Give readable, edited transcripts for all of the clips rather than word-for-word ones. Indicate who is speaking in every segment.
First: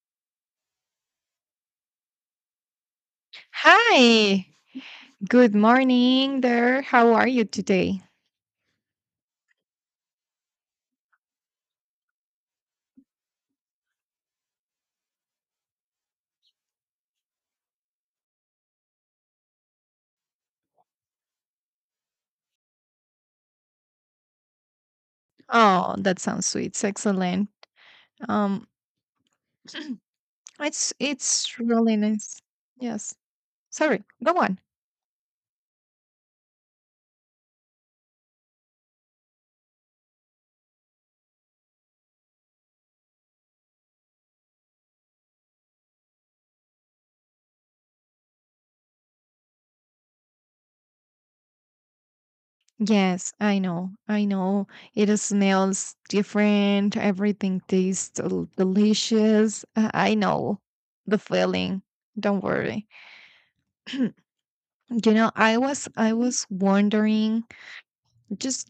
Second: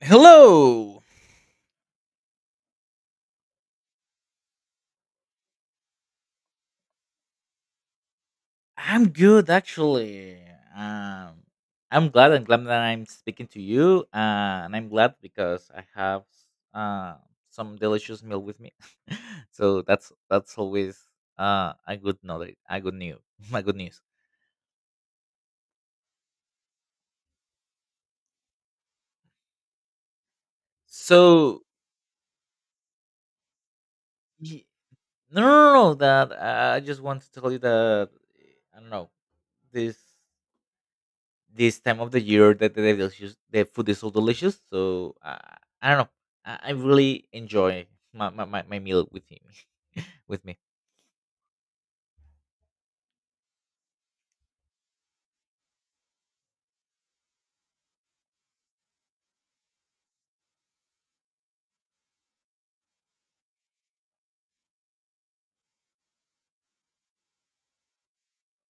Speaker 1: Hello.
Speaker 2: Hi, good morning there. How are you today?
Speaker 1: I'm good actually. Um I'm glad that I'm speaking to you, and I'm glad because I have uh some delicious meal with me. So that's always a good knowledge, a good news, my good news.
Speaker 2: Oh, that sounds sweet. It's excellent. Um, it's
Speaker 1: So
Speaker 2: really nice. Yes. Sorry. Go on.
Speaker 1: y- no, no, no, no, that, I just want to tell you that I don't know this. this time of the year that the delicious the food is so delicious. So, I don't know. I really enjoy my meal with him with me.
Speaker 2: Yes, I know. I know. It is smells different. Everything tastes delicious. I know the feeling. Don't worry. I was wondering just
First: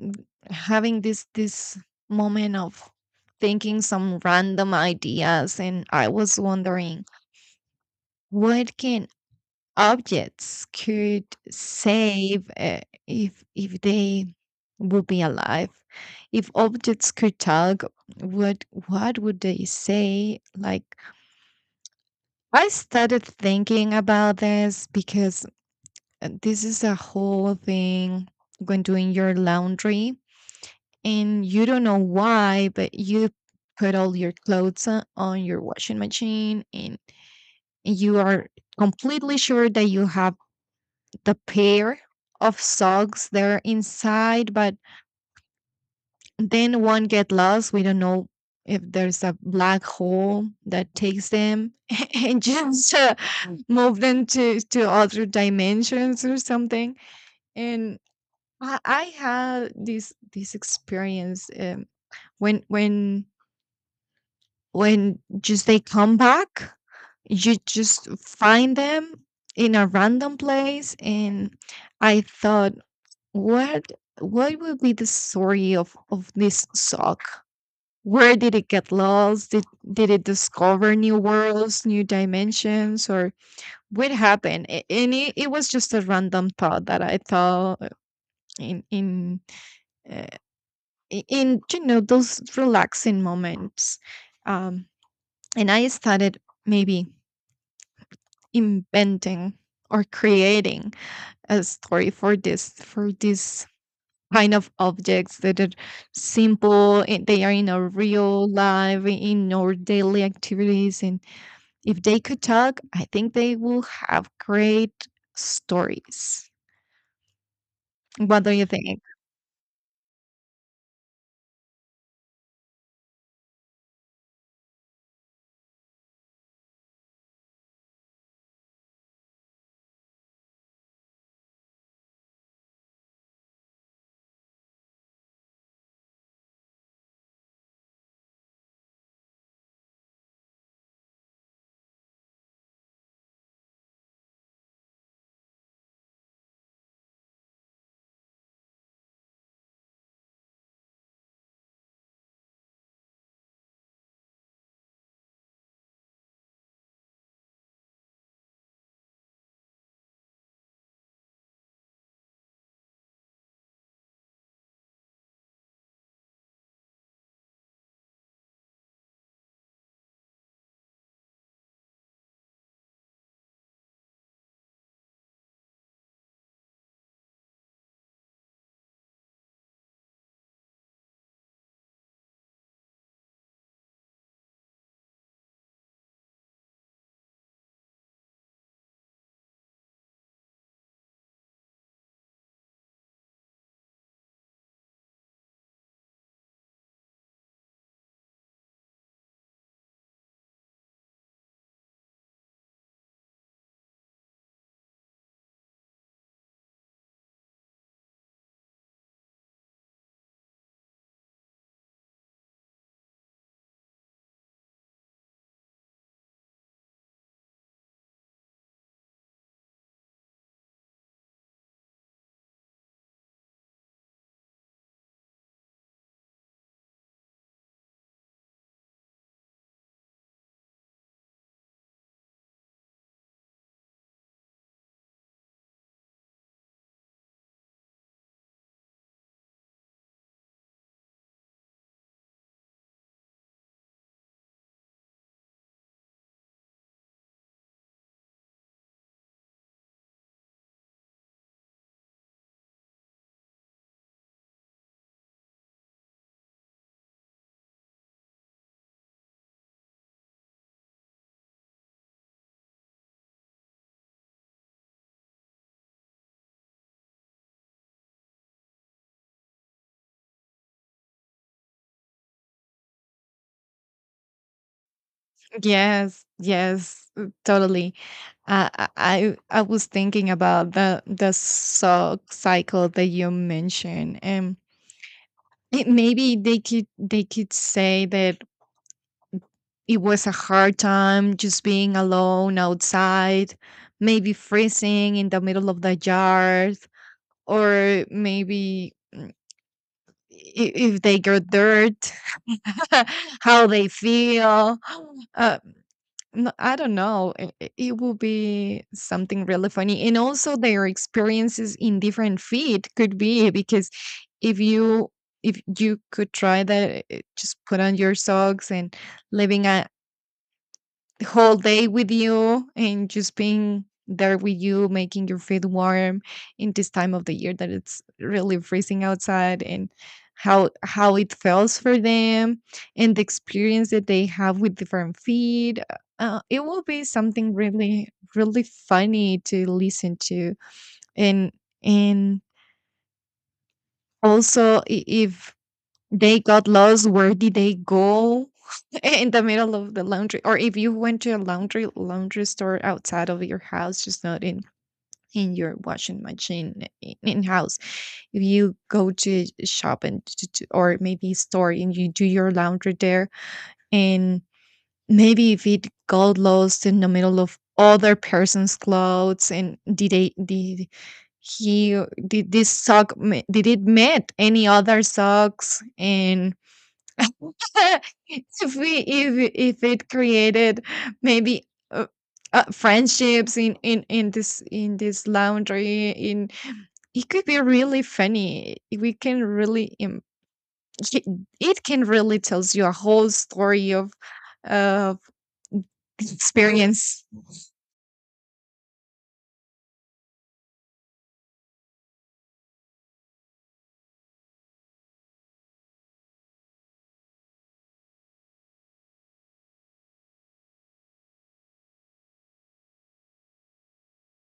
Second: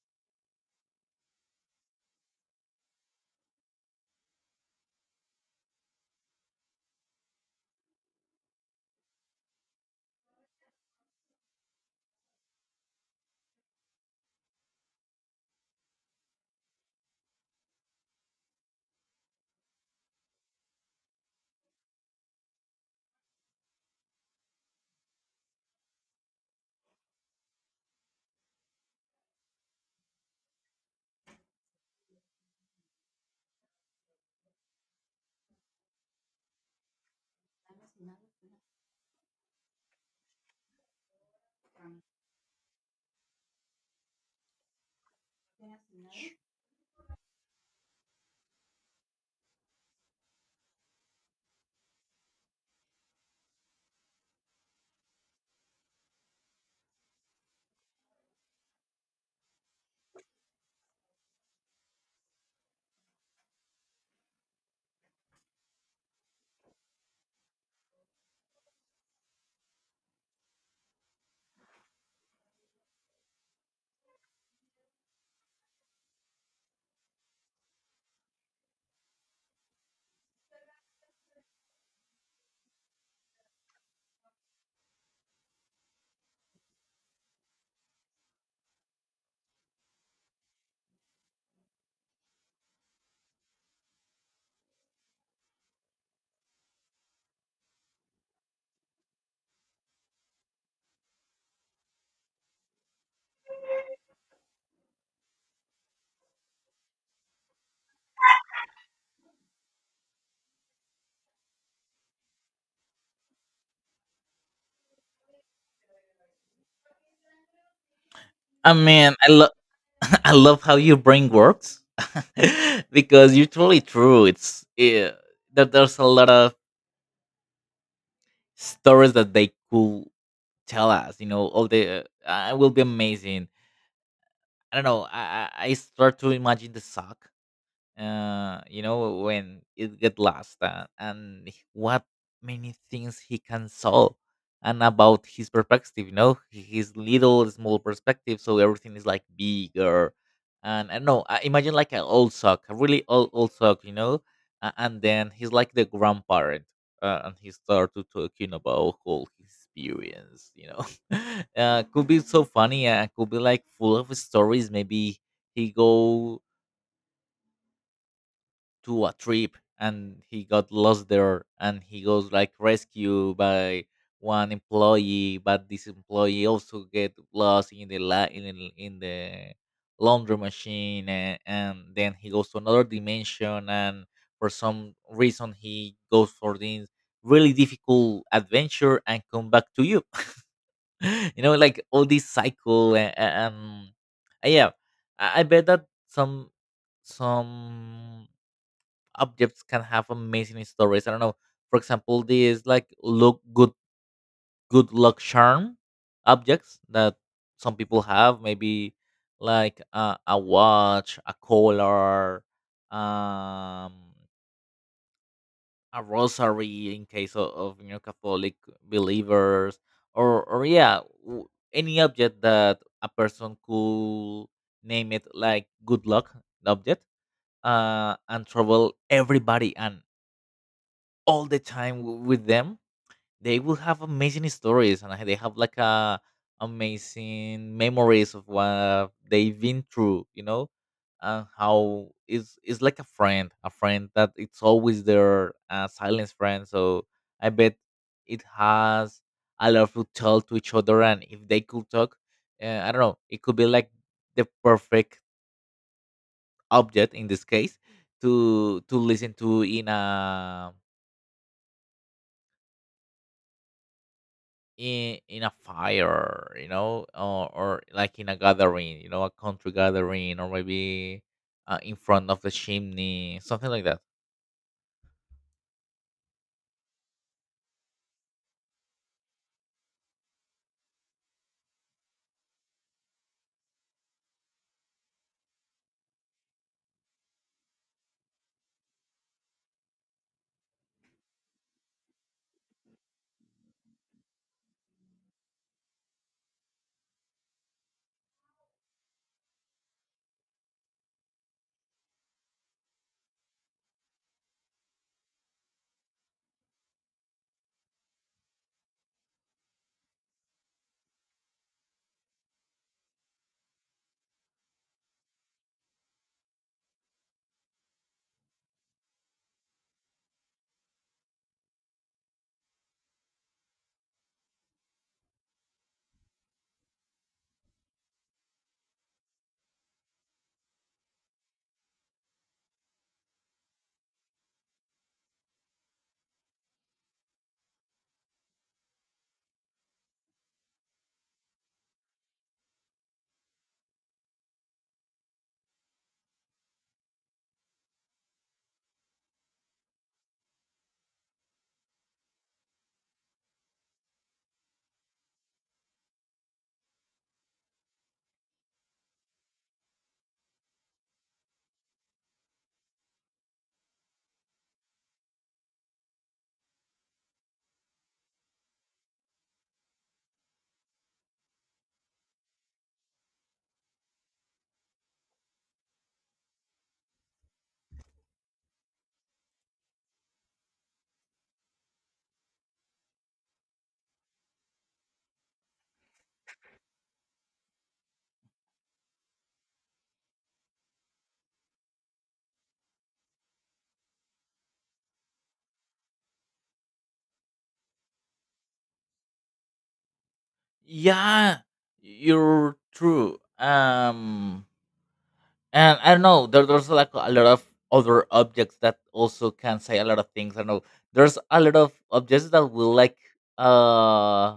Speaker 2: n- having this moment of thinking some random ideas, and I was wondering what can objects could save, if they would be alive, if objects could talk, what would they say. Like, I started thinking about this because this is a whole thing. When doing your laundry and you don't know why, but you put all your clothes on, your washing machine, and you are completely sure that you have the pair of socks there inside, but then one get lost. We don't know if there's a black hole that takes them and just Mm. move them to, other dimensions or something. And I had this experience, when when just they come back, you just find them in a random place. And I thought, what would be the story of this sock? Where did it get lost? Did it discover new worlds, new dimensions, or what happened? And it was just a random thought that I thought in in uh, in you know those relaxing moments. um and I started maybe inventing or creating a story for this kind of objects that are simple, and they are in our real life, in our daily activities. And if they could talk, I think they will have great stories. What do you
Speaker 1: I
Speaker 2: think?
Speaker 1: mean, I love, I love how your brain works because you're totally true. It's yeah, that there's a lot of stories that they could tell us. You know, all the I will be amazing. I don't know. I start to imagine the sock, you know, when it get lost, and what many things he can solve and about his perspective, you know, his little small perspective. So everything is like bigger. And I know, I imagine like an old sock, a really old, old sock, you know, and then he's like the grandparent. And he started talking about all his experience, you know. Could be so funny. Could be like full of stories. Maybe he go to a trip and he got lost there and he goes like rescued by one employee, but this employee also get lost in the in, in the laundry machine, and then he goes to another dimension, and for some reason he goes for this really difficult adventure and come back to you. You know, like all this cycle, and yeah, I bet that some objects can have amazing stories. I don't know. For example, these like look good good luck charm objects that some people have, maybe like, a watch, a collar, um, a rosary in case of, you know, Catholic believers, or yeah, any object that a person could name it like good luck object, and trouble everybody. And all the time with them, they will have amazing stories, and they have like a amazing memories of what they've been through, you know, and how it's like a friend that it's always their, silence friend. So I bet it has a lot to tell to each other, and if they could talk, I don't know, it could be like the perfect object in this case to listen to in a in in a fire, you know, or like in a gathering, you know, a country gathering, or maybe, in front of the chimney, something like that.
Speaker 2: Yes, yes, totally. I was thinking about the sock cycle that you mentioned and. It maybe they could say that it was a hard time just being alone outside, maybe freezing in the middle of the yard, or maybe if they got dirt, how they feel. Uh, I don't know. I It will be something really funny, and also their experiences in different feet could be, eh, because if you could try that, eh, just put on your socks and living a the whole day with you and just being there with you, making your feet warm in this time of the year that it's really freezing outside. And how it feels for them and the experience that they have with different feed. It will be something really, really funny to listen to. And and also, if they got lost, where did they go? Eh, in the middle of the laundry? Or if you went to a laundry store outside of your house, just not in your washing machine in house, if you go to a shop and or maybe store and you do your laundry there, and maybe if it got lost in the middle of other person's clothes. And did they did he did this did it met any other socks? And if we If it created maybe, uh, friendships in this laundry in it could be really funny. We can really im- it it can really tells you a whole story of of experience.
Speaker 1: Yeah, you're true. And I don't know. There's like a lot of other objects that also can say a lot of things. I don't know. There's a lot of objects that will like, uh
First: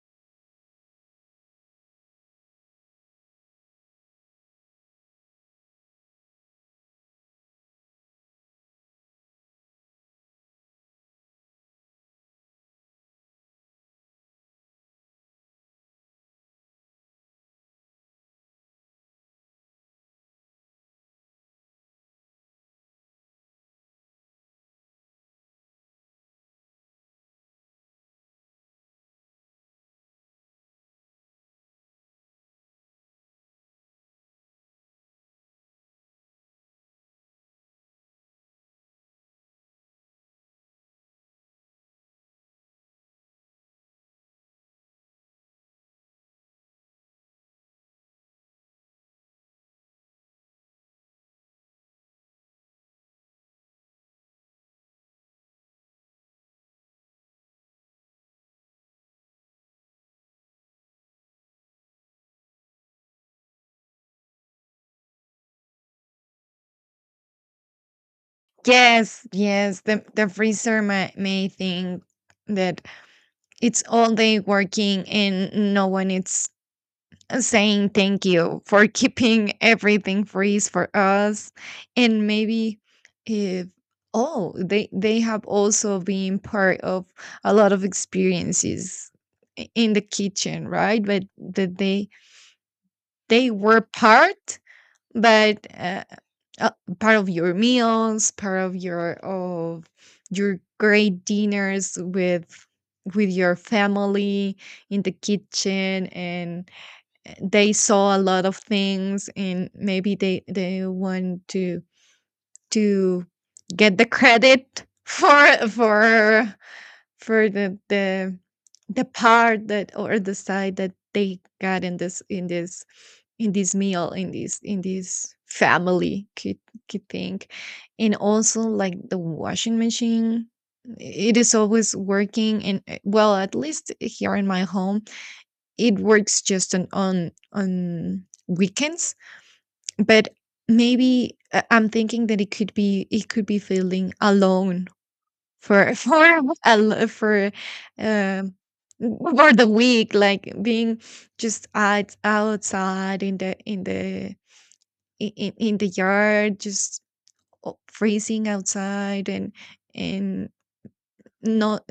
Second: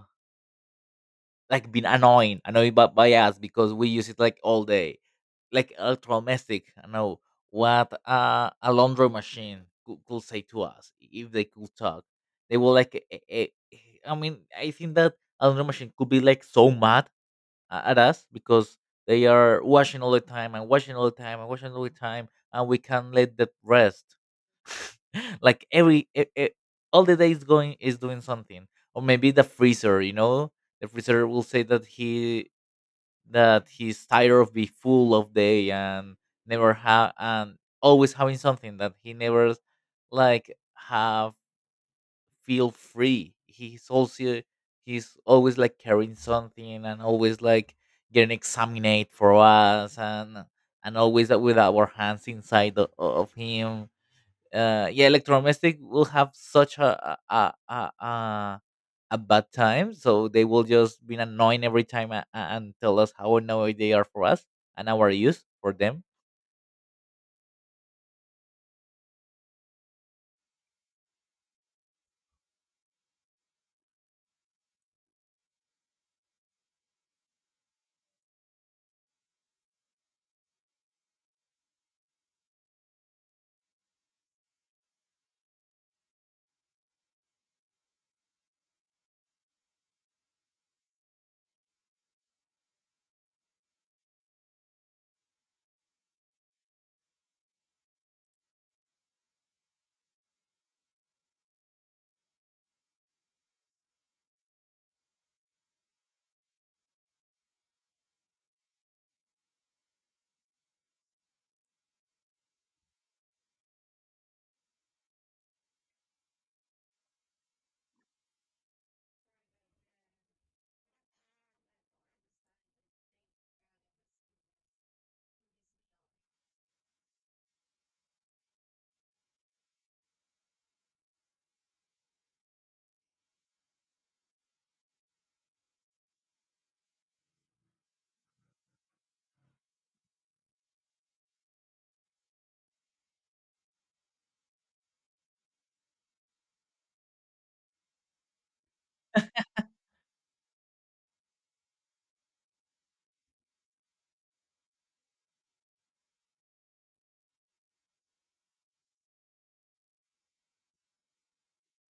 Speaker 1: like been annoying by us because we use it like all day, like electromestic. I know what, a laundry machine could say to us if they could talk. They were like, eh, I mean, I think that a laundry machine could be like so mad at us because they are washing all the time and washing all the time and washing all the time, and we can't let that rest. Like every all the days going is doing something, or maybe the freezer, you know, the freezer will say that he, that he's tired of be full of day and never have, and always having something that he never like have, feel free. He's also, he's always like carrying something, and always like getting examined for us, and always with our hands inside the, of him. Yeah, electromagnetic will have such a bad time, so they will just be annoying every time and tell us how annoyed they are for us, and our use for them.
Speaker 2: Yes, yes, the freezer may think that it's all day working and no one is saying thank you for keeping everything freeze for us. And maybe, if, oh, they have also been part of a lot of experiences in the kitchen, right? But that they were part, but uh, part of your meals, part of your great dinners with your family in the kitchen. And they saw a lot of things, and maybe they want to to get the credit for for the the part that, or the side that they got in this meal, in this family kid thing. And also, like the washing machine, it is always working, and, well, at least here in my home, it works just on on weekends. But maybe, I'm thinking that it could be feeling alone for for a lo- um for the week, like being just outside in the in the yard, just freezing outside. And and not,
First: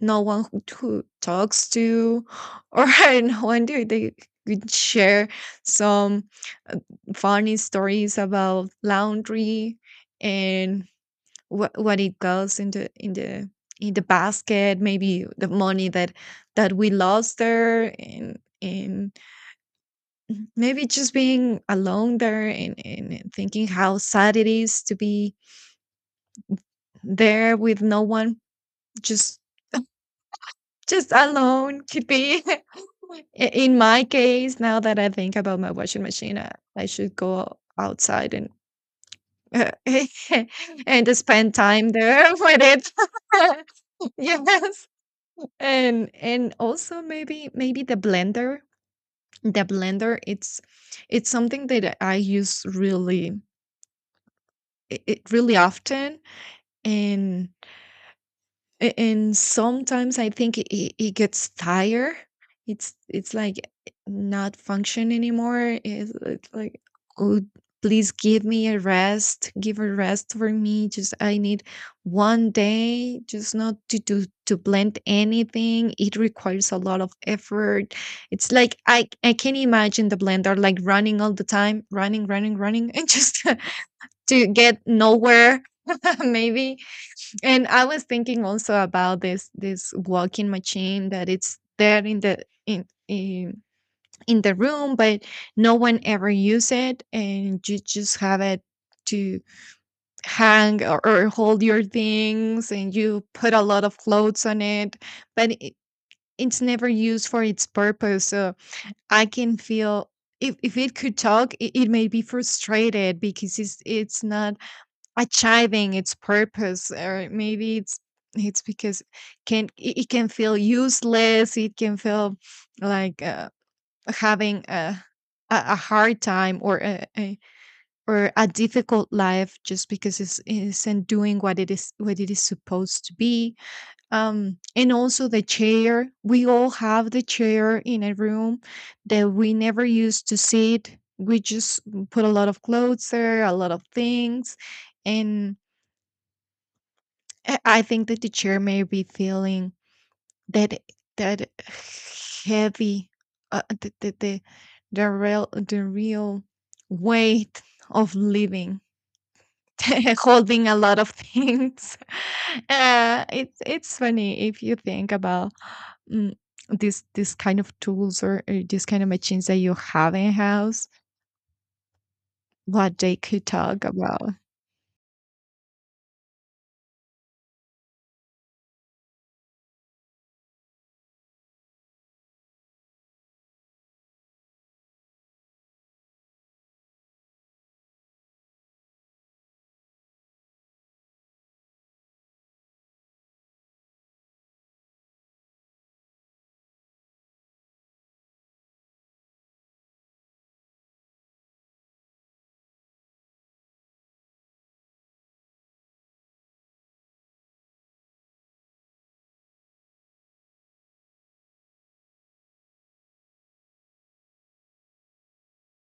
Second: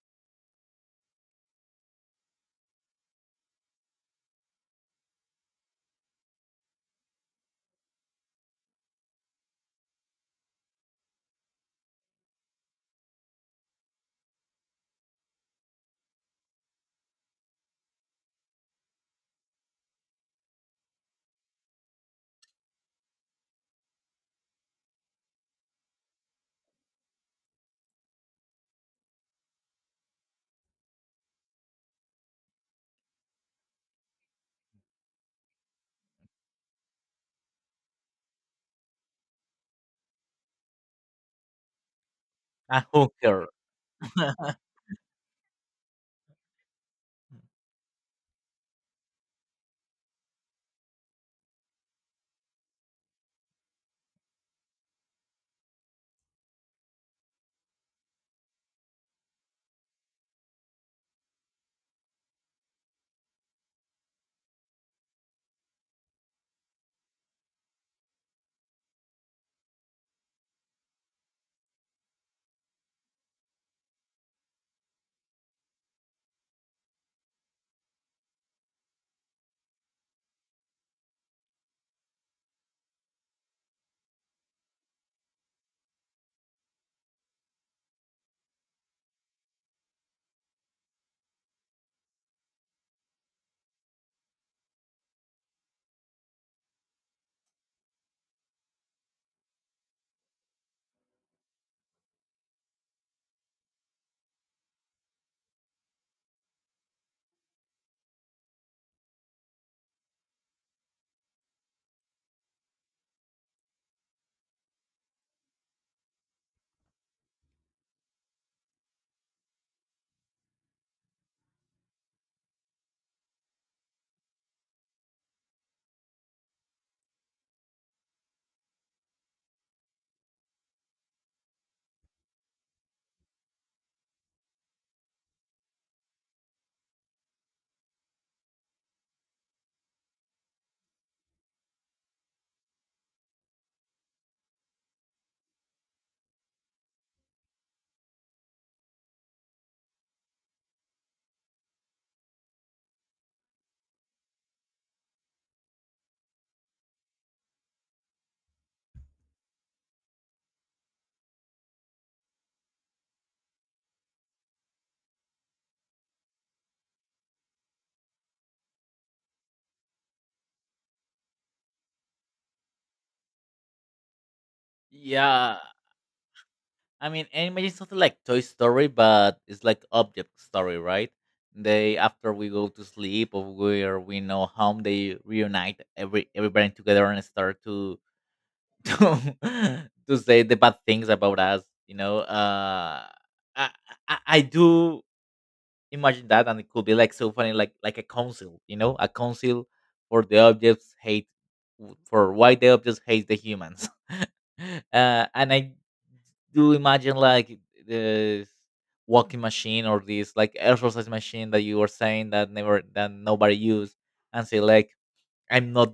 Speaker 2: no one who talks to, or no one do they could share some, uh, funny stories about laundry. And what it goes in the in the basket, maybe the money that we lost there. And maybe just being alone there, and thinking how sad it is to be there with no one, just alone to be. I- In my case, now that I think about my washing machine, I should go outside and and spend time there with
Speaker 1: A
Speaker 2: it.
Speaker 1: hooker.
Speaker 2: Yes, and also, maybe the blender. The blender, it's something that I use really it really often. And and sometimes I think it gets tired. It's like not function anymore. It's like, oh, please give me a rest. Give a rest for me. Just I need one day, just not to do to blend anything. It requires a lot of effort. It's like I can imagine the blender, like running all the time, running, running, running, and just to get nowhere. Maybe. And I was thinking also about this walking machine that it's there in the in the room, but no one ever use it, and you just have it to hang, or hold your things, and you put a lot of clothes on it, but it's never used for its purpose. So I can feel. If it could talk, it may be frustrated because it's not achieving its purpose. Or maybe it's because, can it can feel useless. It can feel like, having a hard time, or a, or a difficult life, just because it isn't doing what it is, what it is supposed to be. Um, and also the chair. We all have the chair in a room that we never used to sit. We just put a lot of clothes there, a lot of things. And I think that the chair may be feeling that that heavy, the, the real weight of living, holding a lot of things. It's funny if you think about, mm, this kind of tools, or this kind of machines that you have in house, what they could talk about.
Speaker 1: Yeah, I mean, and imagine something like Toy Story, but it's like object story, right? They, after we go to sleep or where we know home, they reunite everybody together and start to to say the bad things about us, you know. I, I do imagine that, and it could be like so funny, like a council, you know, a council for the objects hate, for why the objects hate the humans. And I do imagine like the walking machine, or this like exercise machine that you were saying that never that nobody used, and say like, I'm not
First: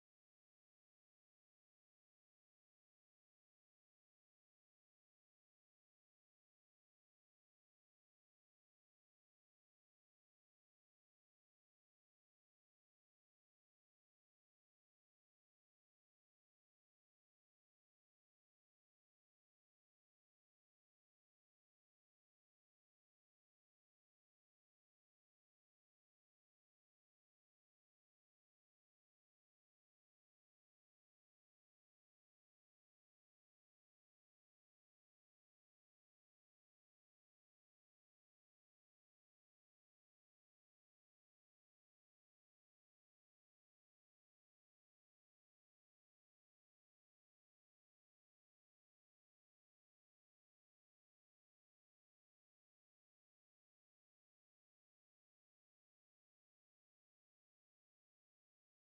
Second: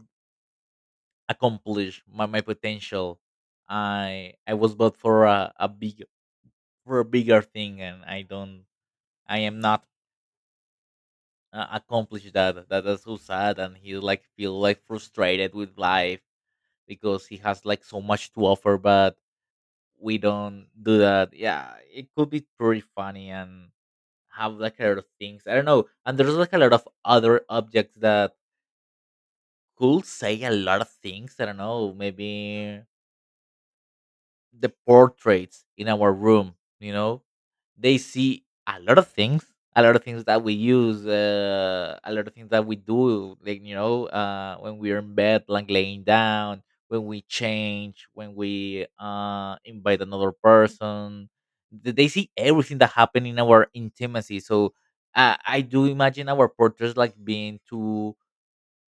Speaker 1: accomplish my potential. I was built for a big, for a bigger thing, and I am not, accomplished That's so sad, and he like feel like frustrated with life because he has like so much to offer, but we don't do that. Yeah, it could be pretty funny and have like a lot of things. I don't know, and there's like a lot of other objects that could say a lot of things. I don't know, maybe the portraits in our room, you know, they see a lot of things, a lot of things that we use, a lot of things that we do, like, you know, when we're in bed like laying down, when we change, when we, invite another person, they see everything that happened in our intimacy. So, I do imagine our portraits like being two,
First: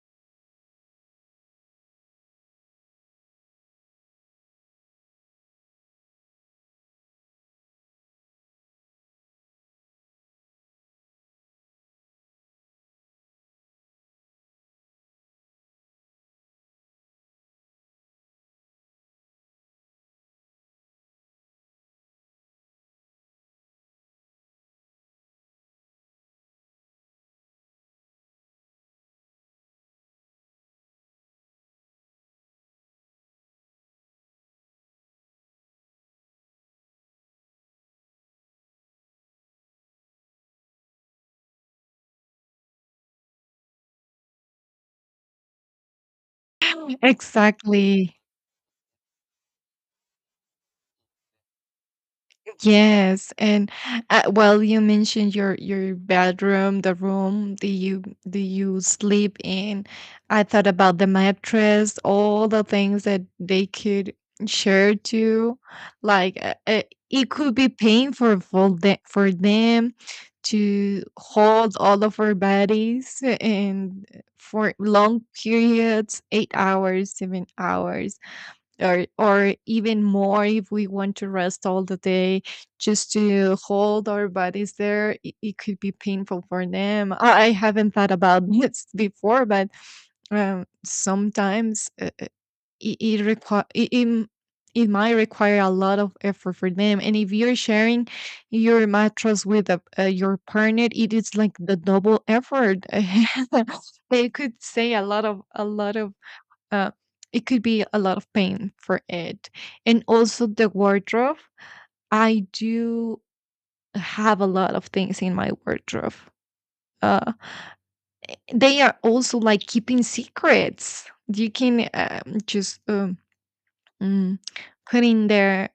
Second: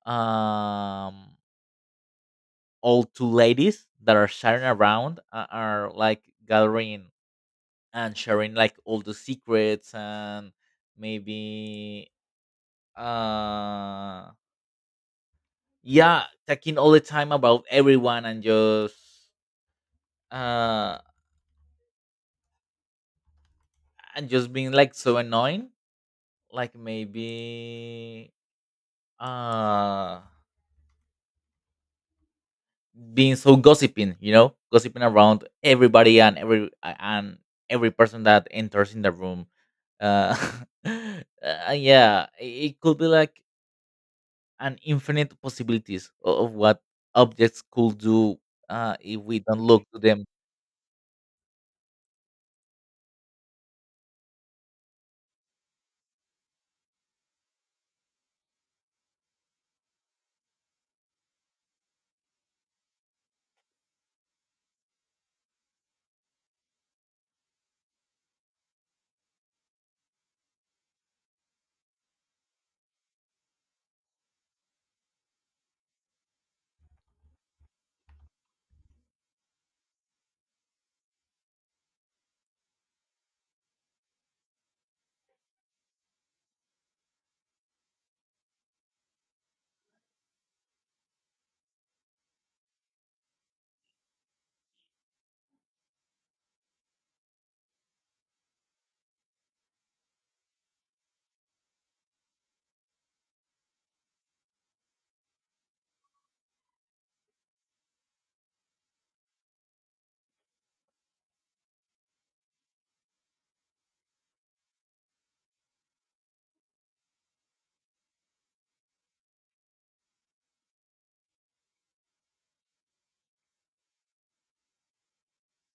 Speaker 1: um all two ladies that are sharing around, are like gathering and sharing like all the secrets, and maybe, uh yeah, talking all the time about everyone, and just, uh and just being like so annoying, like maybe, uh being so gossiping, you know, gossiping around everybody, and every person that enters in the room. uh yeah, it could be like, and infinite possibilities of what objects could
Speaker 2: Exactly.
Speaker 1: do, if we don't look to them.
Speaker 2: Yes, and well, you mentioned your bedroom, the room that you sleep in. I thought about the mattress, all the things that they could share to. Like, it could be painful for them to hold all of our bodies. And for long periods, 8 hours, 7 hours, or even more if we want to rest all the day, just to hold our bodies there, it could be painful for them. I haven't thought about this before, but sometimes, it, it require it, it m- it might require a lot of effort for them. And if you're sharing your mattress with a, your partner, it is like the double effort. They could say a lot of uh, it could be a lot of pain for it. And also the wardrobe. I do have a lot of things in my wardrobe. Uh, they are also like keeping secrets. You can, just, mm, put in there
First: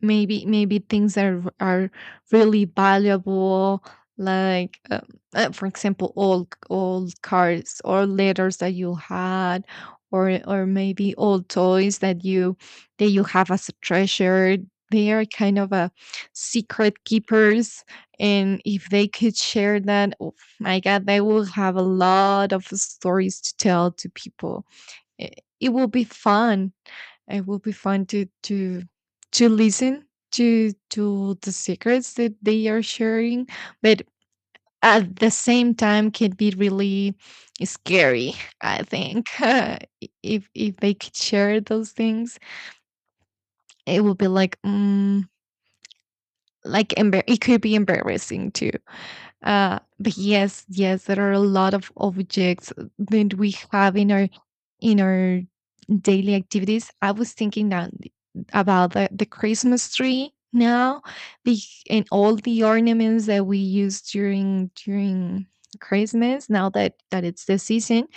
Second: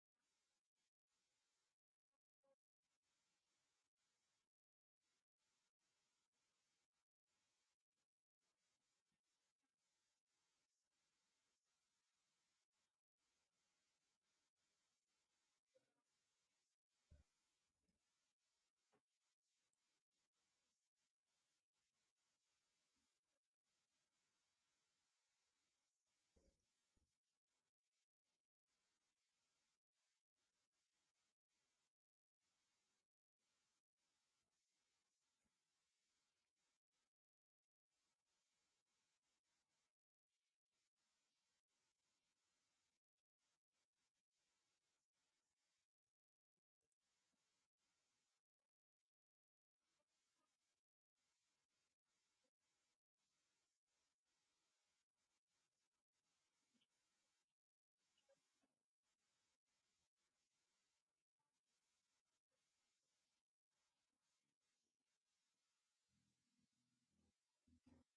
Speaker 2: maybe things are really valuable, like, for example, old cards or letters that you had, or maybe old toys that you have as a treasure. They are kind of a secret keepers. And if they could share that, oh my god, they will have a lot of stories to tell to people. It will be fun. It will be fun to listen to the secrets that they are sharing. But at the same time can be really scary, I think. If they could share those things, it would be like, mm, like it could be embarrassing too. But yes, yes, there are a lot of objects that we have in our in our daily activities. I was thinking that about the Christmas tree now, the, and all the ornaments that we use during Christmas. Now that it's the season,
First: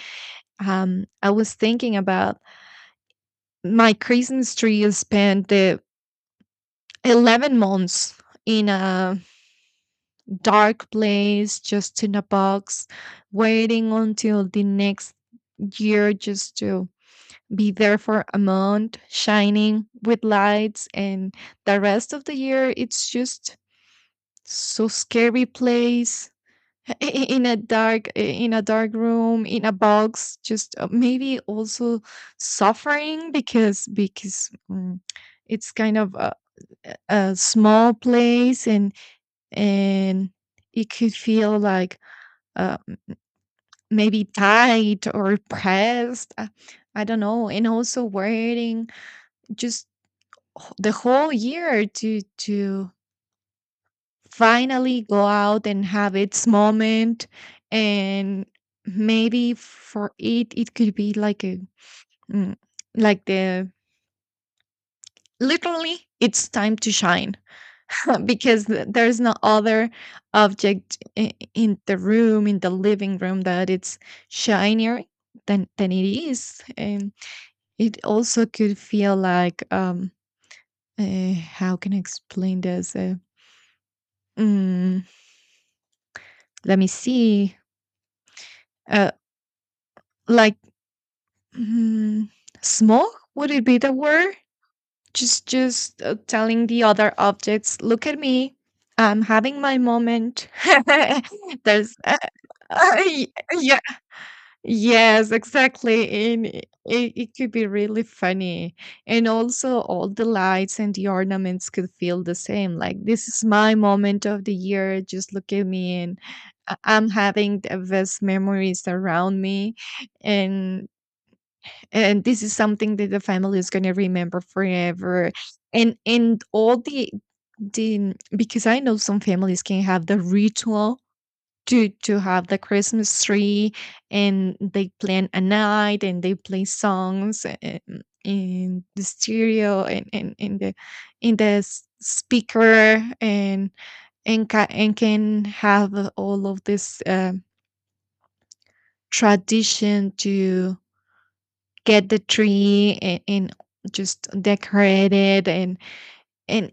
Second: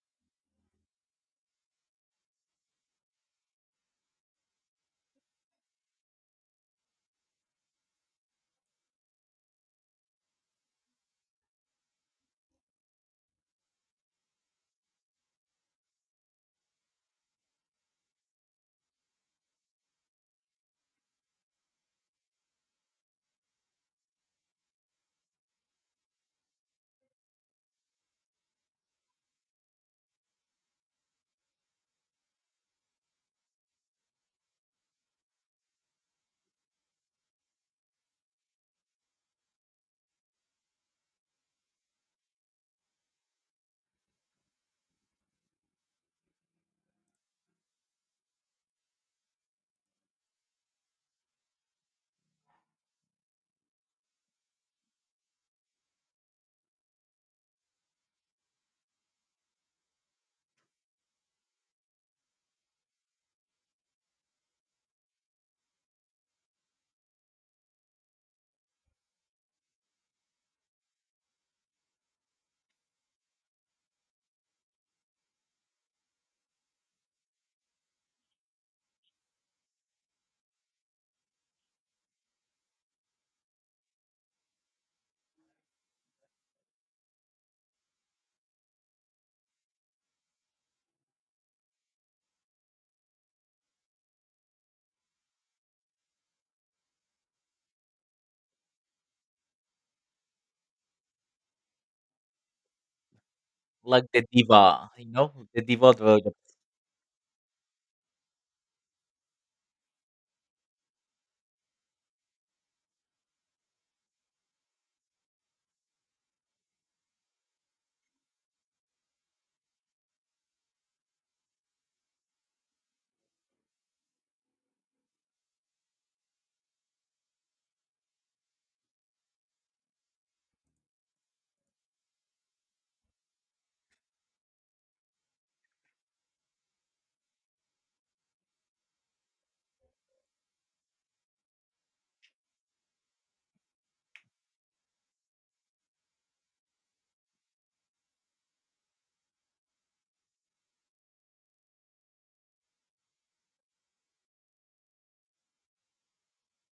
Speaker 2: I was thinking about my Christmas tree spent the 11 months in a dark place, just in a box, waiting until the next year, just to be there for a month shining with lights, and the rest of the year it's just so scary place, in a dark room in a box, just maybe also suffering, because it's kind of a small place, and and it could feel like uh, maybe tight or pressed, I don't know. And also wearing just the whole year to finally go out and have its moment, and maybe for it it could be like a mm, like the literally it's time to shine. Because there's no other object in the room, in the living room, that it's shinier than it is. And it also could feel like how can I explain this? Let me see. Uh, like mm, smog? Would it be the word? Just telling the other objects, "Look at me. I'm having my moment." There's,
Speaker 1: Like the diva, you know,
Speaker 2: Yes,
Speaker 1: the diva of the-
Speaker 2: exactly. And it could be really funny. And also, all the lights and the ornaments could feel the same. Like, this is my moment of the year. Just look at me, and I'm having the best memories around me. And and this is something that the family is gonna remember forever. And all the because I know some families can have the ritual to have the Christmas tree, and they plan a night, and they play songs and, in the stereo and in the speaker, and and can have all of this tradition to get the tree and just decorate it and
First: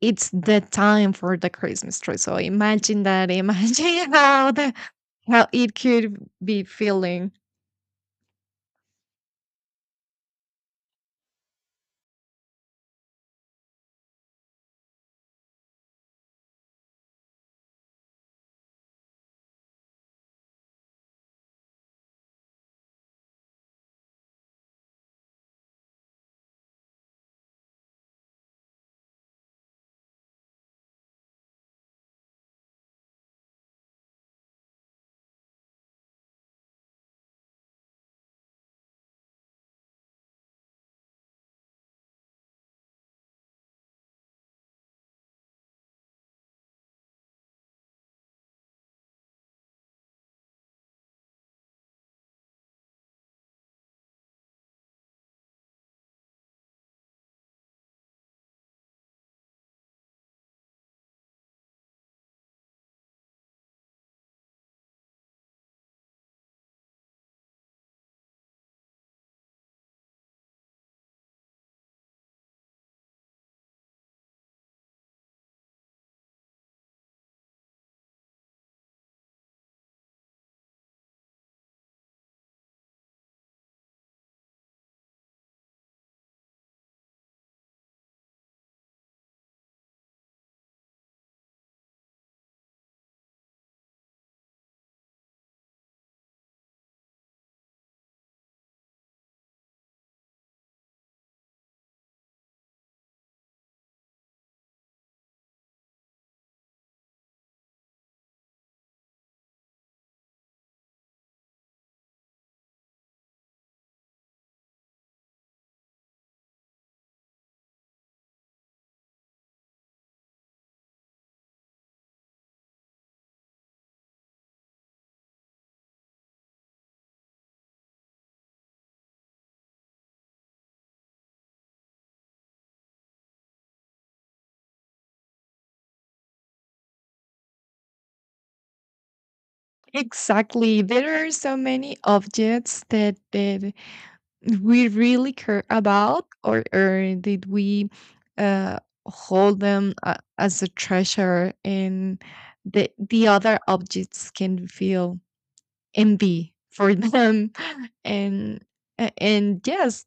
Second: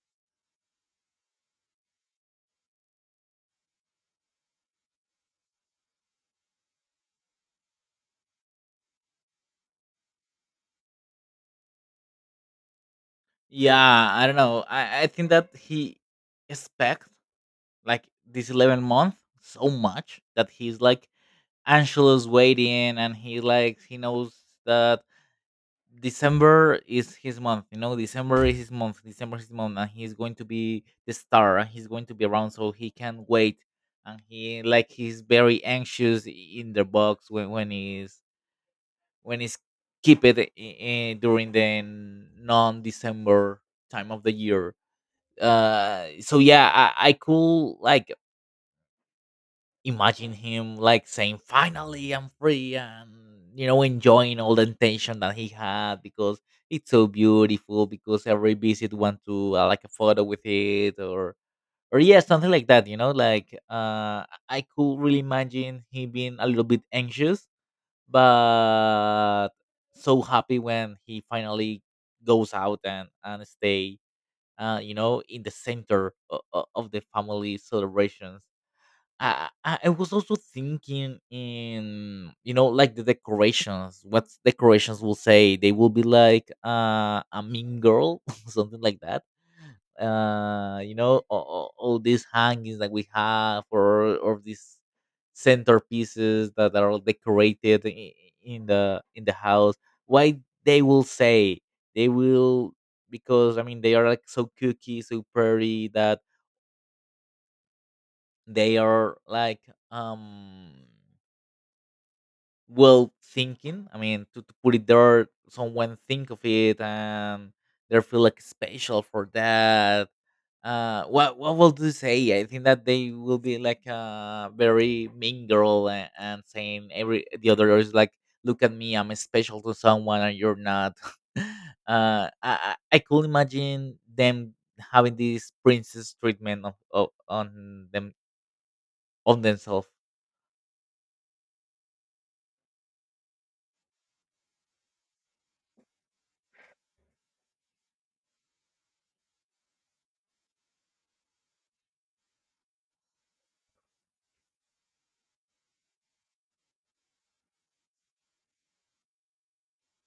Speaker 2: it's the time for the Christmas tree. So imagine that. Imagine how the how it could be feeling.
Speaker 1: yeah, I don't know. I think that he expect like this 11 month so much that he's like anxious waiting, and he like he knows that December is his month. You know, December is his month. December is his month, and he's going to be the star. And he's going to be around, so he can't wait. And he like he's very anxious in the box when he's when he's keep it during the non December time of the year. So yeah, I could like imagine him like saying, "Finally, I'm free," and, you know, enjoying all the attention that he had because it's so beautiful. Because every visit want to, like a photo with it, or yeah, something like that. You know, like, I could really imagine him being a little bit anxious, but so happy when he finally goes out and stay. You know, in the center of the family celebrations. I was also thinking in, you know, like the decorations. What decorations will say? They will be like, a mean girl, something like that. You know, all these hangings that we have, or these centerpieces that are all decorated in the house. Why they will they will because I mean they are like so cookie, so pretty that they are like, um well thinking, I mean, to put it there, someone think of it, and they feel like special for that. What will you say? I think that they will be like a very mean girl, and saying every the other is like, look at me, I'm special to someone, and you're not. I could imagine them having this princess treatment of on them, on themselves.
Speaker 2: Exactly. There are so many objects that we really care about, or that we uh, hold them as a treasure, and the other objects can feel envy for them. And, and yes,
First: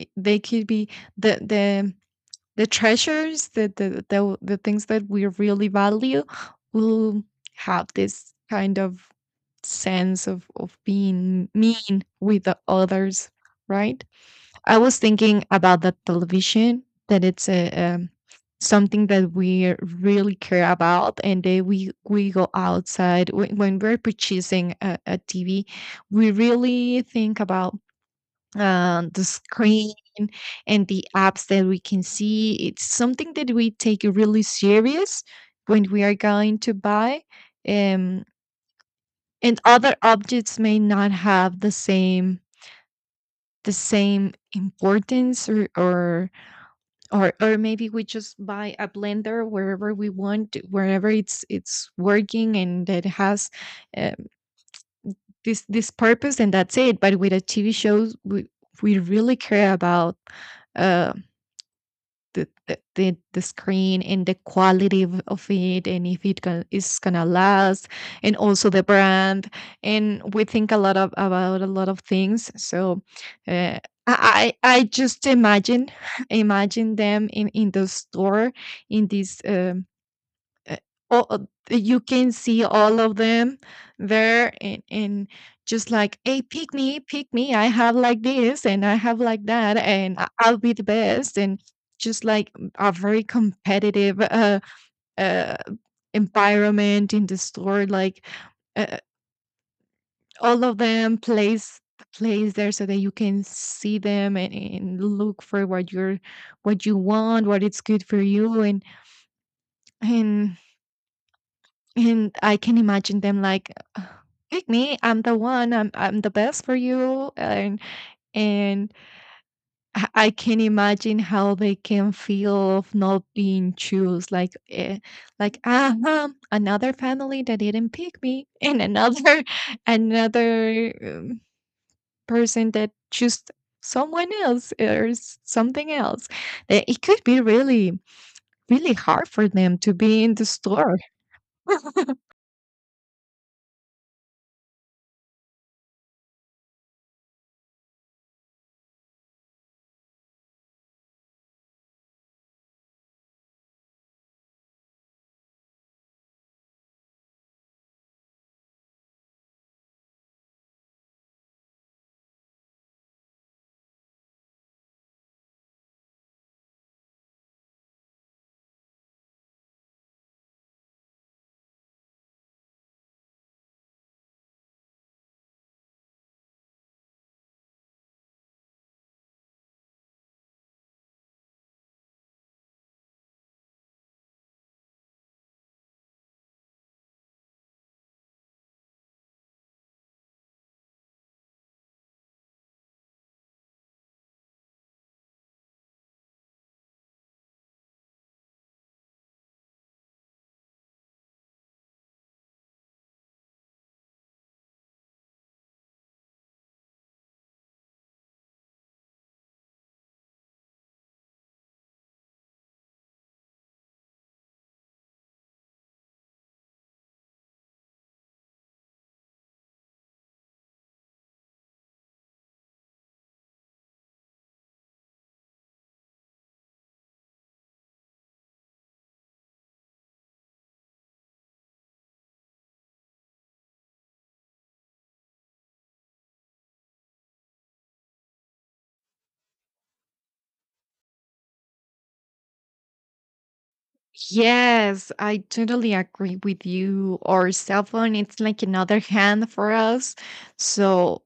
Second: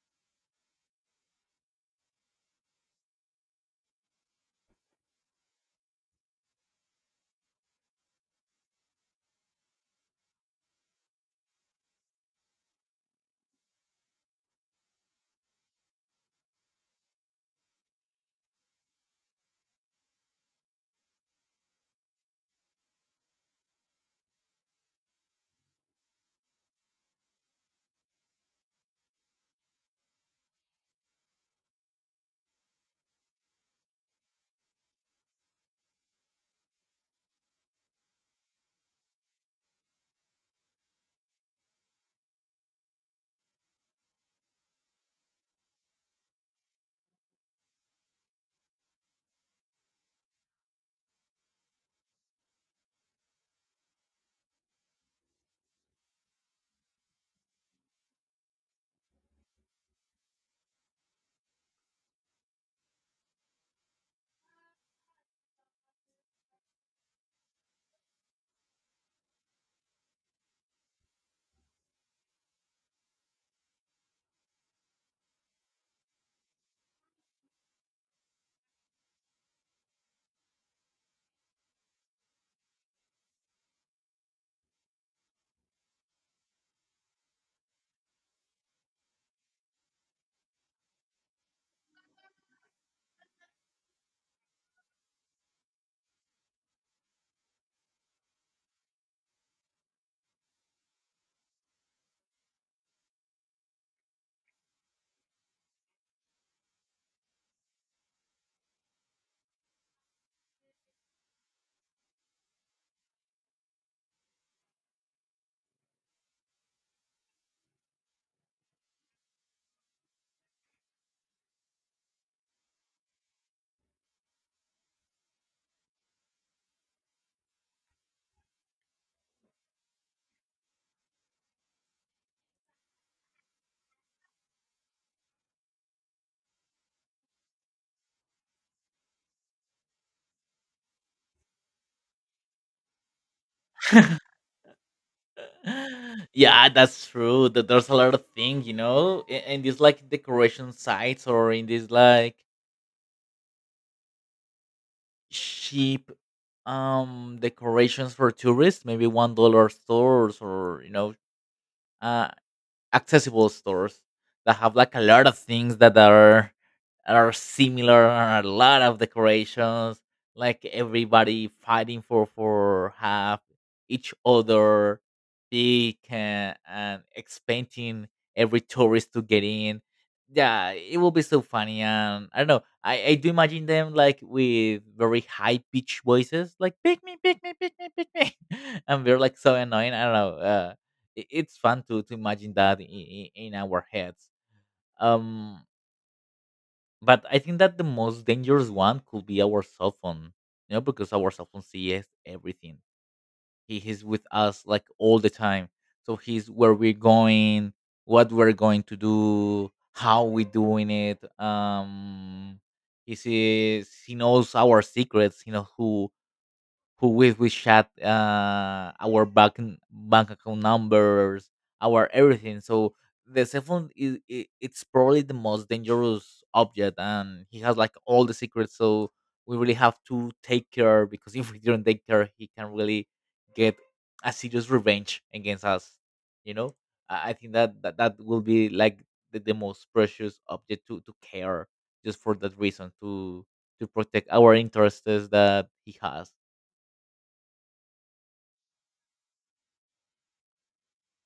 Speaker 2: they could be the, the, the treasures, the things that we really value will have this kind of sense of being mean with the others, right? I was thinking about the television that it's a something that we really care about, and then we go outside when we're purchasing a TV. We really think about the screen and the apps that we can see. It's something that we take really serious when we are going to buy. um, and other objects may not have the same importance or maybe we just buy a blender wherever we want, wherever it's working and that has um, this purpose, and that's it. But with a TV shows we really care about uh, the the screen and the quality of it, and if is gonna last, and also the brand. And we think a lot of about a lot of things. So uh, I just imagine imagine them in the store in this uh, all, uh, you can see all of them there, and just like, "Hey, pick me, pick me. I have like this, and I have like that, and I'll be the best." And just like, a very competitive uh, environment in the store. Like, uh, all of them place there so that you can see them and look for what you're what you want, what it's good for you. And and and I can imagine them like, "Ugh, pick me. I'm the one. I'm the best for you." And I can imagine how they can feel of not being choose. Like, ah, huh, another family that didn't pick me, and another another person that choose someone else, or something else. It could be really really hard for them to be in the store.
Speaker 1: Yeah, that's true, that there's a lot of thing, you know, in these like decoration sites, or in these like cheap, decorations for tourists, maybe $1 stores, or you know, uh, accessible stores that have like a lot of things that are similar, a lot of decorations, like everybody fighting for half each other, they can, and expecting every tourist to get in. Yeah, it will be so funny, and I don't know. I do imagine them like with very high pitched voices, like pick me, pick me, pick me, pick me, and they're like so annoying. I don't know. It's fun to imagine that in our heads. Um, but I think that the most dangerous one could be our cell phone, you know, because our cell phone sees everything. He is with us like all the time, so he's where we're going, what we're going to do, how we are doing it. He sees, he knows our secrets. You know who we chat, our bank account numbers, our everything. So the cell phone is I it's probably the most dangerous object, and he has like all the secrets. So we really have to take care, because if we don't take care, he can really get a serious revenge against us. You know, I think that, that will be like the most precious object to care just for that reason to protect our interests
Speaker 2: Yes, I
Speaker 1: that he
Speaker 2: totally
Speaker 1: has.
Speaker 2: agree with you. Our cell phone, it's like another hand for us. So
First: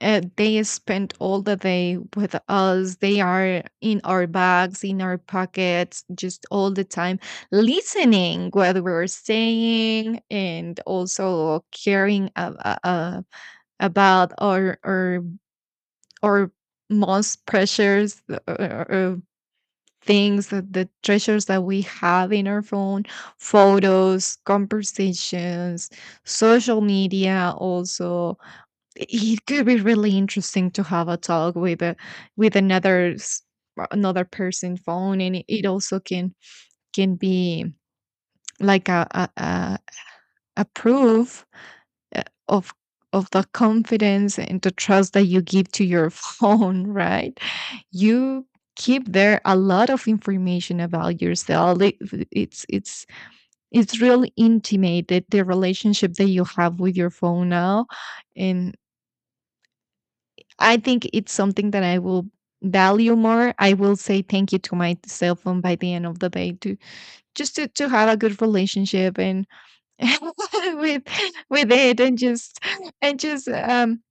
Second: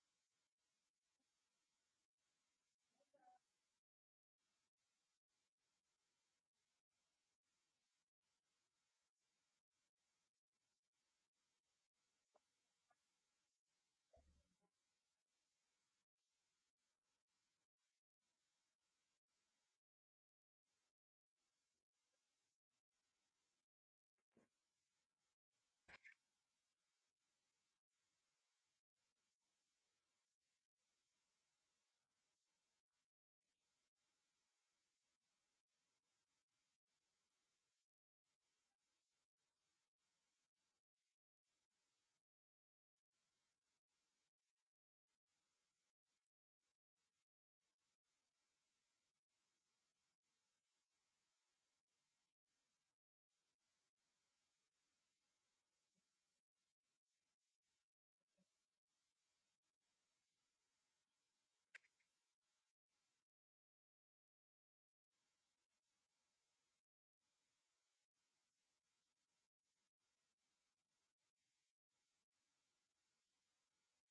Speaker 2: they spend all the day with us. They are in our bags, in our pockets, just all the time listening what we're saying, and also caring about our most precious uh, uh, things that the treasures that we have in our phone, photos, conversations, social media. Also it could be really interesting to have a talk with a with another another person phone. And it also can be like a proof uh, of the confidence and the trust that you give to your phone, right? You keep there a lot of information about yourself. It's it's really intimate, that the relationship that you have with your phone now. And I think it's something that I will value more. I will say thank you to my cell phone by the end of the day, to just to have a good relationship and with with it, and just um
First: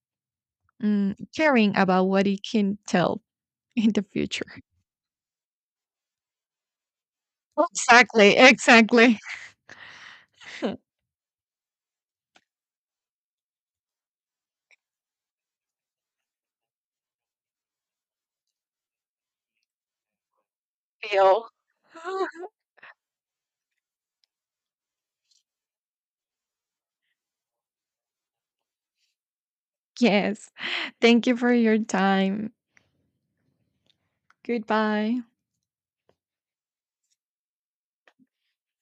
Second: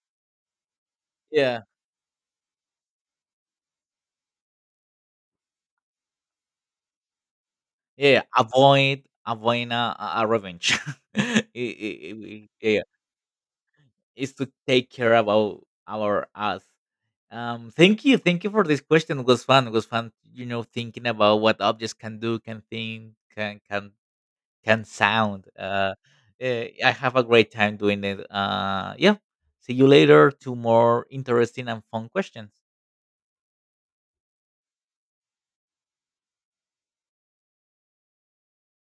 Speaker 2: mm,
Speaker 1: Yeah,
Speaker 2: caring about what it can tell in the future.
Speaker 1: yeah,
Speaker 2: Exactly,
Speaker 1: avoid
Speaker 2: exactly.
Speaker 1: a revenge. I Yeah, is to take care about our us. Thank you for this question. It was fun. It was fun, you know, thinking about
Speaker 2: Feel.
Speaker 1: what objects can do, can think, can sound. I have a great time doing it. Yeah. See you later
Speaker 2: Yes.
Speaker 1: to more
Speaker 2: Thank you for
Speaker 1: interesting
Speaker 2: your
Speaker 1: and fun questions.
Speaker 2: time. Goodbye.